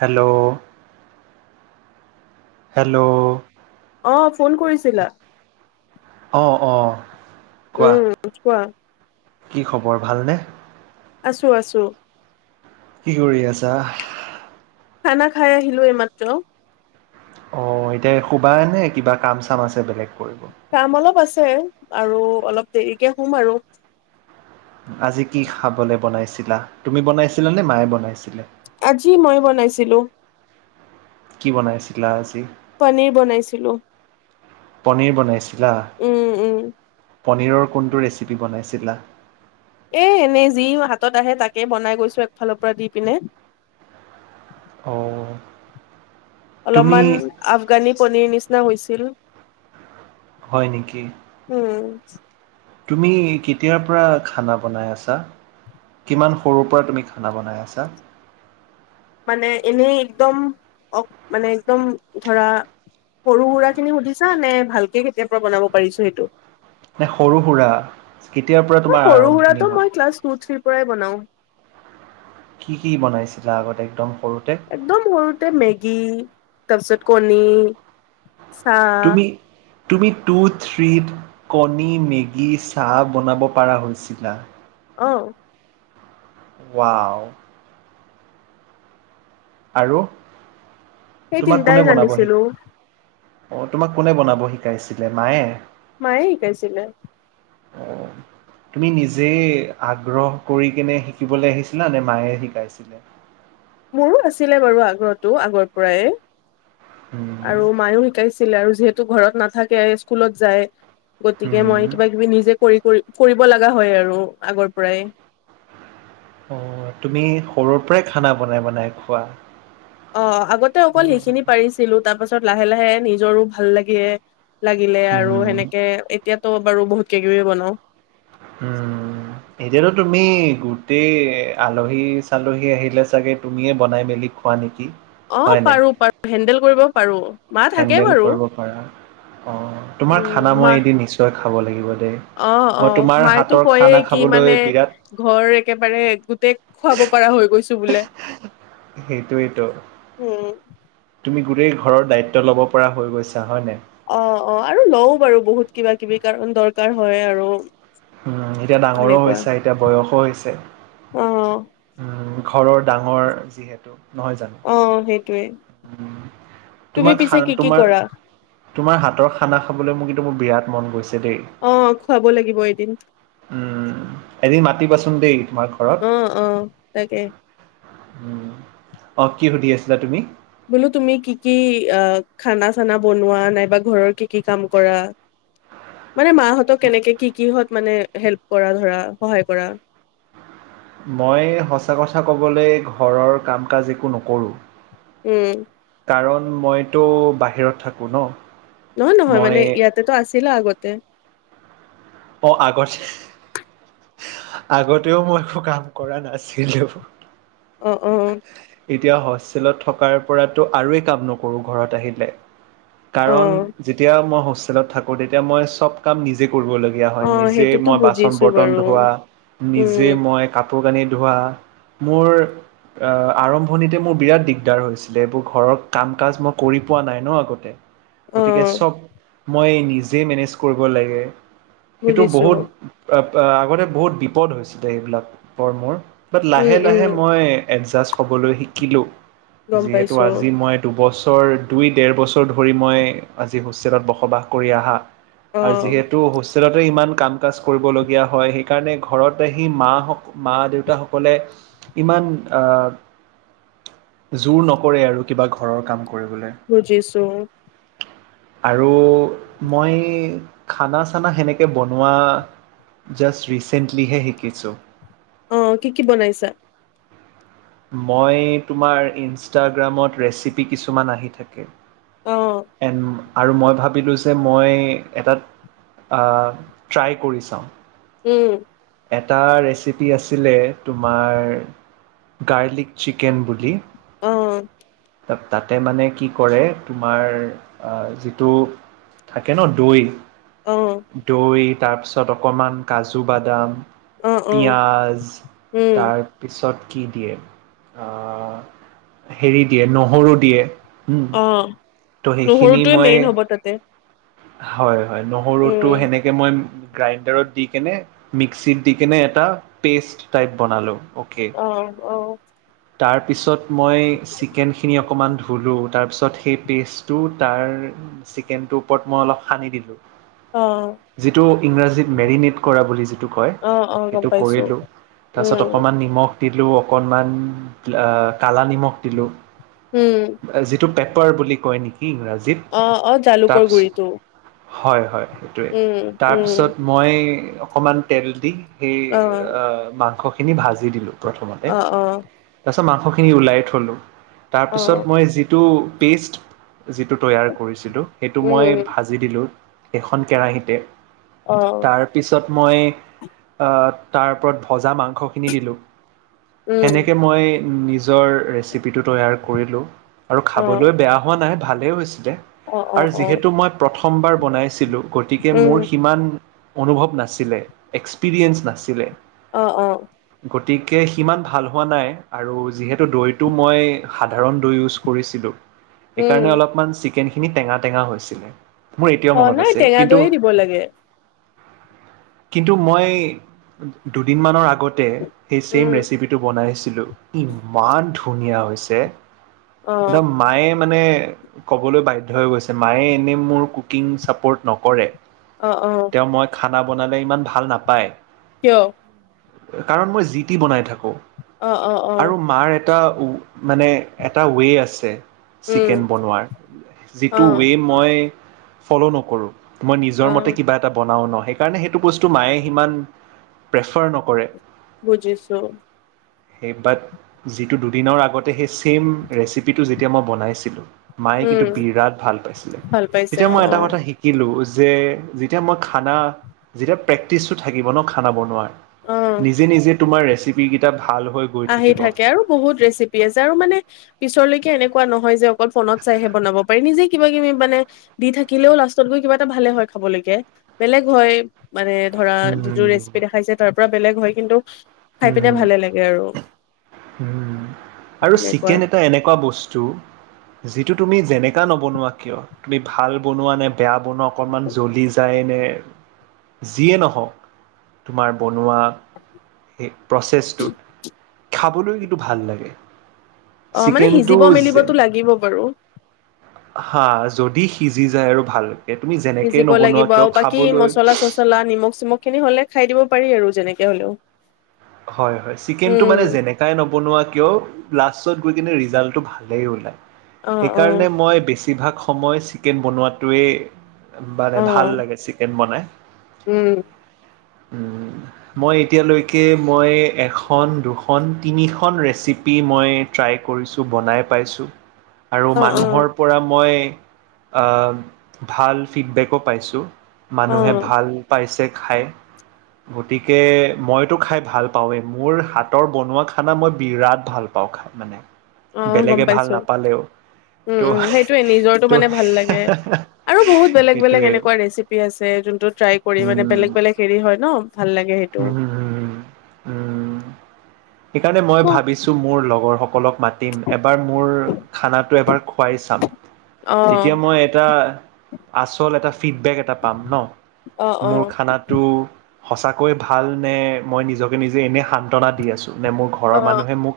Hello hello অ phone কৰিছিলা? অঁ অঁ কোৱা। বুজি পোৱা কি খবৰ ভাল নে? আছো আছো। কি কৰি আছা? খানা খাই আহিলো এইমাত্ৰ। অ এতিয়া শুবানে কিবা কাম চাম আছে বেলেগ কৰি কাম অলপ আছে আৰু অলপ দেৰিকে শুম আৰু। আজি কি খাবলে বনাইছিলা, তুমি বনাইছিলা নে মায়ে বনাইছিলে? আজি মই বনাইছিলোঁ। কি বনাইছিলা আজি? পনীৰ বনাইছিলোঁ। পনীৰ বনাইছিলা উম উম পনীৰৰ কোনটো ৰেচিপি বনাইছিলা? এ এনেই যি হাতত আহে তাকে বনাই গৈছো একফালৰ পৰা দি পিনে। অ অলপমান আফগানী পনিৰ নিচিনা হৈছিল। হয় নেকি উম। তুমি কেতিয়াৰ পৰা খানা বনাই আছা? কিমান সৰুৰ পৰা তুমি খানা বনাই আছা? মানে এনেই একদম মানে একদম ধৰা সৰু-সুৰা খিনি সুধিছা নে ভালকে কেতিয়া পৰা বনাব পাৰিছো সেইটো? নে সৰু-সুৰা কেতিয়াৰ পৰা তোমাৰ আৰম্ভণি হ'ল? ক্লাচ টু-থ্ৰি পৰাই বনাও। কি-কি বনাইছিলা আগতে একদম সৰুতে? একদম সৰুতে মেগী তাৰপিছত কণী। চাহ তুমি, তুমি টু থ্ৰীত কণী মেগী চাহ বনাব পৰা হৈছিলা? অ, ৱাও। আৰু সেই তোমাক তিনটাই কোনে বনাব শি জানিছিলো অঁ, তোমাক কোনে বনাব শিকাইছিলে মায়ে? মায়ে শিকাইছিলে। অ তুমি নিজে আগ্ৰহ কৰি কেনে শিকিবলৈ আহিছিলা নে মায়ে শিকাইছিলে? মোৰো আছিলে বাৰু আগ্ৰহটো আগৰ পৰাই উম আৰু মায়ো শিকাইছিলে আৰু যিহেতু ঘৰত নাথাকে স্কুলত যায় গতিকে উম মই কিবা কিবি নিজে কৰি কৰি কৰিব লগা হয় আৰু আগৰ পৰাই। অ, তুমি সৰুৰ পৰাই খানা বনাই-বনাই খোৱা? অ, আগতে অকল সেইখিনি পাৰিছিলো তাৰ পাছত লাহে লাহে নিজৰো ভাল লাগে। লাগিলে আৰু উম সেনেকে এতিয়াতো বাৰু বহুত কিবা-কিবি বনাও। উম, এতিয়াতো তুমি গোটেই আলহী-চালহী আহিলে চাগে তুমিয়ে বনাই মেলি খোৱা নেকি? অ। হয় নাই? পাৰো পাৰো হেন্দেল কৰিব পাৰো। মা থাকে হেণ্ডেল বাৰু কৰিব পাৰা অঁ, তোমাৰ উম, খানা মা মই এদিন নিশ্চয় খাব লাগিব দেই। অ- অ মই তোমাৰ মায় তো হাতৰ কয়ে খানা কি খাবলৈ মানে বিৰাট ঘৰ একেবাৰে গোটেই খুৱাব পাৰা হৈ গৈছো বোলে। সেইটোৱেইেতো। উম, তুমি গোটেই ঘৰৰ দায়িত্ব ল'ব পৰা হৈ গৈছা হয় নাই? অ-অ আৰু লও বাৰু বহুত কিবা-কিবি কাৰণ দৰকাৰ হয় আৰু। অ এতিয়া ডাঙৰো সেনেকুৱা। হৈছে এতিয়া বয়সো হৈছে। অ, অ, ঘৰৰ ডাঙৰ যিহেতু। নহয় অ', সেইটোৱে জানো? তুমি তোমাৰ পিছে কি খানা কি তোমাৰ কৰা? তোমাৰ হাতৰ খানা খাবলৈ মোৰ কিন্তু মোৰ বিৰাট মন গৈছে দেই। অ, খুৱাব লাগিব এদিন। উম, এদিন মাতিবাচোন দেই তোমাৰ ঘৰত। অ-অ তাকে। অঁ, কি সুধি আছিলা তুমি? বোলো তুমি কি কি আ, খানা চানা বনোৱা নাইবা ঘৰৰ কি কি কাম কৰা? মানে মাহঁতক কেনেকে কি কিহত মানে হেল্প কৰা ধৰা সহায় কৰা মই সঁচা কথা ক'বলে ঘৰৰ কাম কাজ একো নকৰোঁ উম কাৰণ মইতো বাহিৰত থাকোঁ ন নহয় নহয় মই মানে ইয়াতেতো আছিলা আগতে অহ আগতে আগতেও মই একো কাম কৰা নাছিলোঁ। অ', অ'। এতিয়া হষ্টেলত থকাৰ পৰাতো আৰুৱে কাম নকৰোঁ ঘৰত আহিলে। অ কাৰণ যেতিয়া মই হোষ্টেলত থাকোঁ, তেতিয়া মই চব কাম নিজে কৰিব ল লগিয়া হয়, অ নিজে সেইটোতো মই বাচন বুজিছো বৰ্তন বাৰু ধোৱা, নিজে উম মই কা কাপোৰ কানি ধোৱা, মোৰ আ, আৰম্ভণিতে মোৰ বিৰাট দিগদাৰ হৈছিলে, এইবোৰ ঘৰৰ কাম কাজ মই কৰি পোৱা নাই ন' আগতে। অ গতিকে চব মই নিজে মেনেজ কৰিব লাগে। সেইটো বুজিছো বহুত, [unintelligible] আগতে বহুত বিপদ হৈছিলে এইবিলাকৰ মোৰ। বাত উম লাহে, উম লাহে মই এডজাষ্ট হ'বলৈ শিকিলোঁ, গম যিহেতু পাইছো আজি মই দুবছৰ দুই, ডেৰ বছৰ ধৰি মই আজি হোষ্টেলত বসবাস কৰি আহা। অ আৰু যিহেতু হোষ্টেলতে ইমান কাম কাজ কৰিবলগীয়া হয়, সেইকাৰণে ঘৰত আহি মাহ মা, দেউতাসকলে ইমান আ জোৰ নকৰে আৰু, কিবা ঘৰৰ কাম কৰিবলে। বুজিছোঁ। আৰু মই খানা চানা সেনেকে বনোৱা, জাষ্ট ৰিচেণ্টলিহে শিকিছোঁ। অ', কি, কি বনাইছা? মই তোমাৰ ইনষ্টাগ্ৰামত ৰেচেপি কিছুমান আহি থাকে। অ এন আৰু মই ভাবিলোঁ যে, মই এটাত আ, ট্ৰাই কৰি চাওঁ। উম। এটা ৰেচেপি আছিলে তোমাৰ গাৰ্লিক চিকেন বুলি। অ'। তাতে মানে কি কৰে আ, তোমাৰ যিটো থাকে ন' দৈ, অ দৈ তাৰপিছত অকমান কাজু বাদাম। অ অ পিঁয়াজ, উম তাৰ পিছত কি দিয়ে আ, হেৰি দিয়ে নহৰু দিয়ে। হম, অ ত' সেইখিনি নহৰুটোৱে মই মেইন হ'ব তাতে হয়, হ‌য়, নহৰুটো উম সেনেকে মই গ্ৰাইণ্ডাৰত দি কেনে, মিক্সিত দি কেনে, এটা পেষ্ট টাইপ বনালোঁ অ' অ', অ'। তাৰপিছত মই চিক খিনি অকণমান ধুলোঁ, তাৰপিছত সেই পেষ্টটো তাৰ চিকেনটোৰ ওপৰত মই অলপ সানি দিলোঁ। অ'। যিটো, ইংৰাজীত মেৰিনেট কৰা বুলি যিটো কয়। অ অ গম সেইটো পাইছো কৰিলোঁ, উম তাৰপিছত অকমান নিমখ দিলোঁ অকনমান, আ, কালা নিমখ দিলোঁ। উম। যিটো পেপাৰ বুলি কয় নিকি ইংৰাজীত? অ', অ', জালুকৰ তাৰপিছত গুৰিটো। হয়, হয়, সেইটোৱে, উম উম তাৰপিছত মই অকমান তেল দি সেই অ এ, মাংসখিনি ভাজি দিলোঁ, প্ৰথমতে। অ অ তাৰপিছত মাংসখিনি ওলাই থ'লো। অ তাৰপিছত মই যিটো পেষ্ট, যিটো তৈয়াৰ কৰিছিলোঁ। সেইটো মই উম ভাজি দিলোঁ, এখন কেৰাহীতে। উম তাৰ পিছত মই এ, তাৰ ওপৰত ভজা মাংস খিনি দিলোঁ। সেনেকে মই নিজৰ ৰেচিপিটো তৈয়াৰ কৰিলোঁ, আৰু অ খাবলৈ বেয়া হোৱা নাই, ভালেই হৈছিলে। অ অ আৰু অ যিহেতু মই প্ৰথমবাৰ বনাইছিলোঁ, গতিকে উম মোৰ সিমান অনুভৱ নাছিলে, এক্সপিৰিয়েঞ্চ নাছিলে। অ', অ'। গতিকে সিমান ভাল হোৱা নাই, আৰু যিহেতু দৈটো মই সাধাৰণ দৈ ইউজ কৰিছিলোঁ। উম সেইকাৰণে অলপমান চিকেনখিনি টেঙা টেঙা হৈছিলে। মোৰ এতিয়াও অ মনত নাই আছে, টেঙা কিন্তু দৈয়ে দিব লাগে কিন্তু, মই দুদিনমানৰ আগতে সেই চছেইম উম ৰেচিপিটো বনাইছিলোঁ। ইমান ধুনীয়া হৈছে। অ একদম মায়ে মানে ক'বলৈ বাধ্য হৈ গৈছে। মায়ে এনে মোৰ কুকিং চাপৰ্ট নকৰে। অ', অ'। তেওঁ মই খানা বনালে ইমান ভাল নাপায়। কিয়? কাৰণ মই যি টি বনাই থাকো। অ অ অ আৰু মাৰ এটা ও মানে এটা ৱে আছে, উম চিকেন বনোৱাৰ। অ যিটো ৱে মই ফ'ল নকৰোঁ। মই নিজৰ অ মতে কিবা এটা বনাওক ন' সেই কাৰণে সেইটো বস্তু মায়ে সিমান প্ৰেফাৰ নকৰে। বুজিছোঁ। সেই বাট, যিটো দুদিনৰ আগতে সেই চেইম ৰেচিপিটো যেতিয়া মই বনাইছিলোঁ। মায়ে কিন্তু উম বিৰাট ভাল পাইছিলে। ভাল পাইছে তেতিয়া অ মই অ এটা কথা শিকি লোঁ যে যেতিয়া মই খানা, যেতিয়া প্ৰেক্টিচটো থাকিব ন' খানা বনোৱাৰ। অ নিজে নিজে তোমাৰ ৰেচিপি কেইটা ভাল হৈ গৈ আহি থাকিব থাকে আৰু বহুত ৰেচিপি আছে আৰু মানে পিছৰলৈকে এনেকুৱা নহয় যে অকল ফ'নত চাইহে বনাব পাৰি নিজে কিবা কিবি মানে দি থাকিলেও লাষ্টত গৈ কিবা এটা ভালে হয়, খাবলৈকে। বেলেগ হয়। মানে ধৰা যিটো ৰেচিপি দেখাইছে তাৰ পৰা বেলেগ হয় কিন্তু, খাই পিনে ভালে লাগে আৰু। উম, আৰু সেনেকুৱা চিকেন এটা এনেকুৱা বস্তু যিটো তুমি যেনেকা নবনোৱা কিয় তুমি ভাল বনোৱা নে বেয়া বনোৱা, অকণমান জ্বলি যায় নে যিয়ে ন'হওক তোমাৰ বনোৱা সেই প্ৰচেছটোত। খাবলৈ কিন্তু ভাল লাগে। অ মানে চিকেনটো সিজিব মেলিবতো যেনে লাগিব বাৰু হা যদি সিজি যায় আৰু ভালকে, তুমি যেনেকে সিজিব নবনোৱা লাগিব কিয় আৰু বাকী খাবলৈ মচলা নিমখ-চিমখ খিনি হ'লে খাই দিব পাৰি আৰু যেনেকে হ'লেও। হয়, হয়, চিকেনটো উম মানে যেনেকে ই নবনোৱা কিয় লাষ্টত গৈ কিনে ৰিজাল্টটো ভালেই ওলায়। অ অ সেইকাৰণে মই বেছিভাগ সময় চিকেন বনোৱাটোৱেই মানে অ ভাল লাগে চিকেন বনাই। উম। উ মই এতিয়ালৈকে মই এখন দুখন, তিনি খন ৰেচিপি মই ট্ৰাই কৰিছো বনাই পাইছো। [inaudible] আৰু অ মানুহৰ পৰা মই আ ভাল ফিডবেকো পাইছো। অ মানুহে ভাল পাইছে খাই গতিকে মইতো খাই ভাল পাওঁৱে মোৰ হাতৰ বনোৱা খানা মই বিৰাট ভাল পাওঁ খাই মানে। অ গম বেলেগে ভাল পাইছো। নাপালেও উ, ত উ, হেইটোয়ে নিজৰটো ত মানে ভাল লাগে আৰু বহুত বেলেগ বেলেগ সেইটোৱে এনেকুৱা ৰেচিপ কৰি আছে যোনটো ট্ৰাই কৰি মানে বেলেগ হেৰি হয় ন ভাল লাগে হে উ, উ, উ উম সেইকাৰণে মই অ ভাবিছ মোৰ লগৰসকলক মাতিম এবাৰ মোৰ খানাটো এবাৰ খুৱাই চাম। অ তেতিয়া মই এটা আচল এটা ফিডবেক এটা পাম ন। অ মোৰ খানাটো। সঁচাকৈ ভাল নে মই নিজকে নিজে এনে সান্তনা দি আছো নে মোক অ ঘৰৰ মানুহে মোক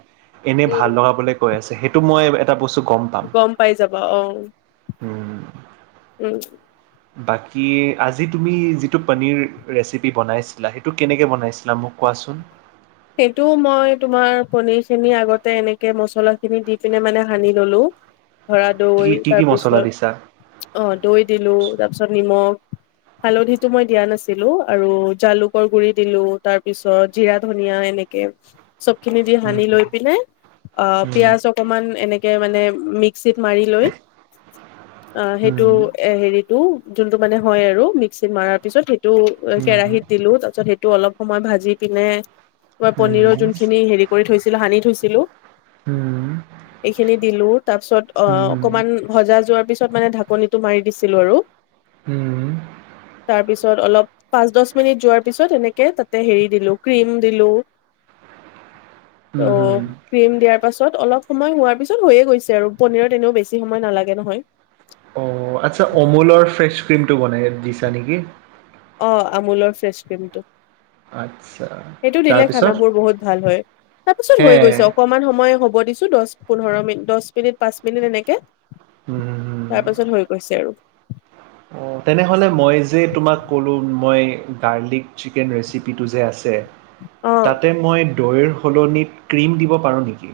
এনে ভাল উম লগাবলে কৈ আছে সেইটো মই এটা বস্তু গম পাম গম পাই যাবা অ। [inaudible] উ বাকী আজি তুমি যিটো পনীৰ ৰেচিপি বনাইছ - ছিলা সেইটো কেনেকে বনাইছিলা মোক কোৱাচোন সেইটো মই তোমাৰ পনিৰ খিনি আগতে এনেকে মছলা খিনি দি পিনে মানে সানি ললো। ধৰা কি দৈ কি কি মছলা দিছা তাৰপিছত অ দৈ দিলো তাৰপিছত নিমখ হালধি টো মই দিয়া নাছিলো আৰু জালুকৰ গুৰি দিলো তাৰ পিছত জিৰা ধন নিয়া এনেকে চব খিনি দি উম, সানি লৈ পিনে আ উম, পিয়াজ অক কমান এনেকে মানে মিক্সিত মাৰি লৈ আ হেইটো উম, এ হেৰিতটো যোনটো মানে হয় আৰু মিক্সিত মাৰাৰ পিছত হেইটো উম। কেৰাহিত দিলো তাৰ পিছত হেইটো অলপ সময় ভাজি পিনে মই পনীৰ যোনখিনি হেৰি কৰি থৈছিলো সানি থৈছিলো। উ, [inaudible] এইখিনি দিলো তাৰ পিছত অ অকমান ভজা যোৱাৰ পিছত মানে ঢাকনিটো মাৰি দিছিলো আৰু। [inaudible] উ, তাৰ পিছত অলপ পাঁচ দচ মিনিট যোৱাৰ পিছত এনেকে তাতে হেৰি দিলো ক্ৰীম। দিলো ত। ক্ৰীম দিয়াৰ পাছত অলপ সময় হোৱাৰ পিছত হৈয়ে গৈছে আৰু পনীৰত এনেও বেছি সময় নালাগে নহয়। অ আচ্ছা অমুলৰ ফ্ৰেছ ক্ৰীমটো বনাই দিছা নেকি? অ আমুলৰ ফেচ ক্ৰীমটো। আতছা। হেইটো দিলে খান বোৰ বহুত ভাল হয় তাৰ পিছত হে হৈ গৈছে অকনমান সময় হ'ব দিছ। চো দচ পোন্ধৰ মিনিট দছ মিনিট পাঁচ মিনিট এনেকে উ, উ, তাৰ পাছত হৈ গৈছে আৰু। অ তেনেহ'লে মই যে তোমাক ক'লো মই দাৰলিক চিকেন ৰেচিপিটো যে আছে। অ তাতে মই দৈৰ সলনিত ক্ৰীম দিব পাৰো নেকি?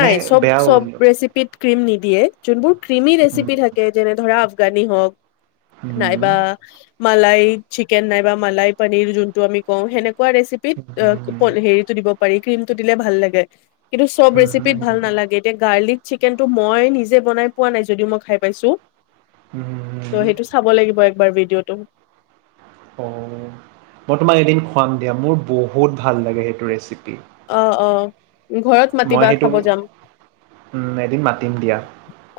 নে চব বেয়া হ'ব চব নেকি? ৰেচিপিত ক্ৰীম নিদিয়ে যোনবোৰ ক্ৰীমি ৰেচিপি হুম, থাকে। যেনে ধৰা আফগানি হওঁক হুম, নাইবা মালাই চিকেন নাই বা মালাই পনীৰ যোনটো আমি কওঁ সেনেকুৱা ৰেচিপি পিত হুম, হুম, হেৰিটো দিব পাৰি, ক্ৰীম টো দিলে ভাল লাগে, কিন্তু চব হুম, ৰেচিপিত হুম, হুম, ভাল নালাগে। এতিয়া গাৰ্লিক চিকেন টো মই নিজে বনাই পোৱা নাই যদিও মই খাই পাইছোঁ। হুম। চাব লাগিব একবাৰ ভিডিঅ'টো। অ' মই তোমাক এদিন খুৱাম দিয়া, মোৰ বহুত ভাল লাগে সেইটো ৰেচিপি। অ', অ' ঘৰত মই মাতিবা সেইটো খাব যাম উম, এদিন মাতিম দিয়া।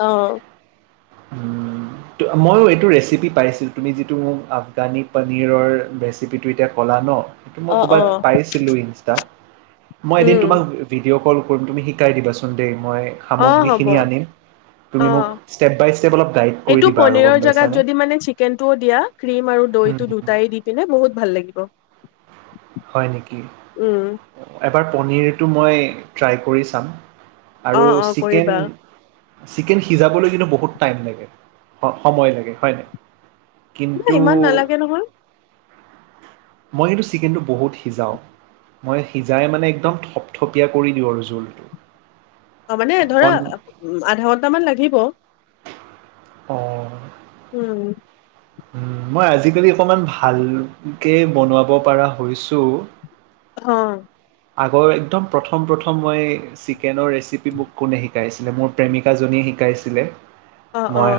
অ উম। মইয়ো এইটো ৰেচিপি পাইছিলোঁ তুমি যিটো মোক আফগানি পনীৰৰ ৰেচিপিটো এতিয়া ক'লা ন। এইটো মই অ অ ক'বাত পাইছিলো ইনষ্টাত। মই এদিন উম তোমাক ভিডিঅ' কল কৰিম তুমি শিকাই দিবাচোন দেই, মই অ হ'ব সামগ্ৰীখিনি আনিম। অ তুমি মোক ষ্টেপ বাই ষ্টেপ অলপ গাইড কৰি এইটো দিবা আৰু পনীৰৰ গ'ম জেগাত পাইছানে? যদি মানে চিকেনটোও দিয়া ক্ৰীম আৰু হুম, দৈটো হুম। দুটাই দি পিনে বহুত ভাল লাগিব। হয় নেকি? উম, এবাৰ পনীৰটো মই ট্ৰাই কৰি চাম। আৰু অ', অ', চিকেন কৰিবা চিকেন সিজাবলৈ কিন্তু বহুত টাইম লাগে সময় লাগে হয় নাই? নাই কিন্তু ইমান নালাগে নহয়। মই কিন্তু চিকেনটো বহুত সিজাও। মই সিজাই মানে একদম থপথপীয়া কৰি দিওঁ আৰু জোলটো। অ' মানে ধৰা অকণ উ আধা ঘন্টামান লাগিব। অ'। উম। উম মই আজিকালি অকনমান ভালকে বনোৱাব পৰা হৈছোঁ। অ'। আগৰ একদম প্ৰথম প্ৰথম মই চিকেনৰ ৰেচিপি মোক কোনে শিক শিকাইছিলে, মোৰ প্ৰেমিকাজনীয়ে শিকাইছিলে। অ', মই অ'।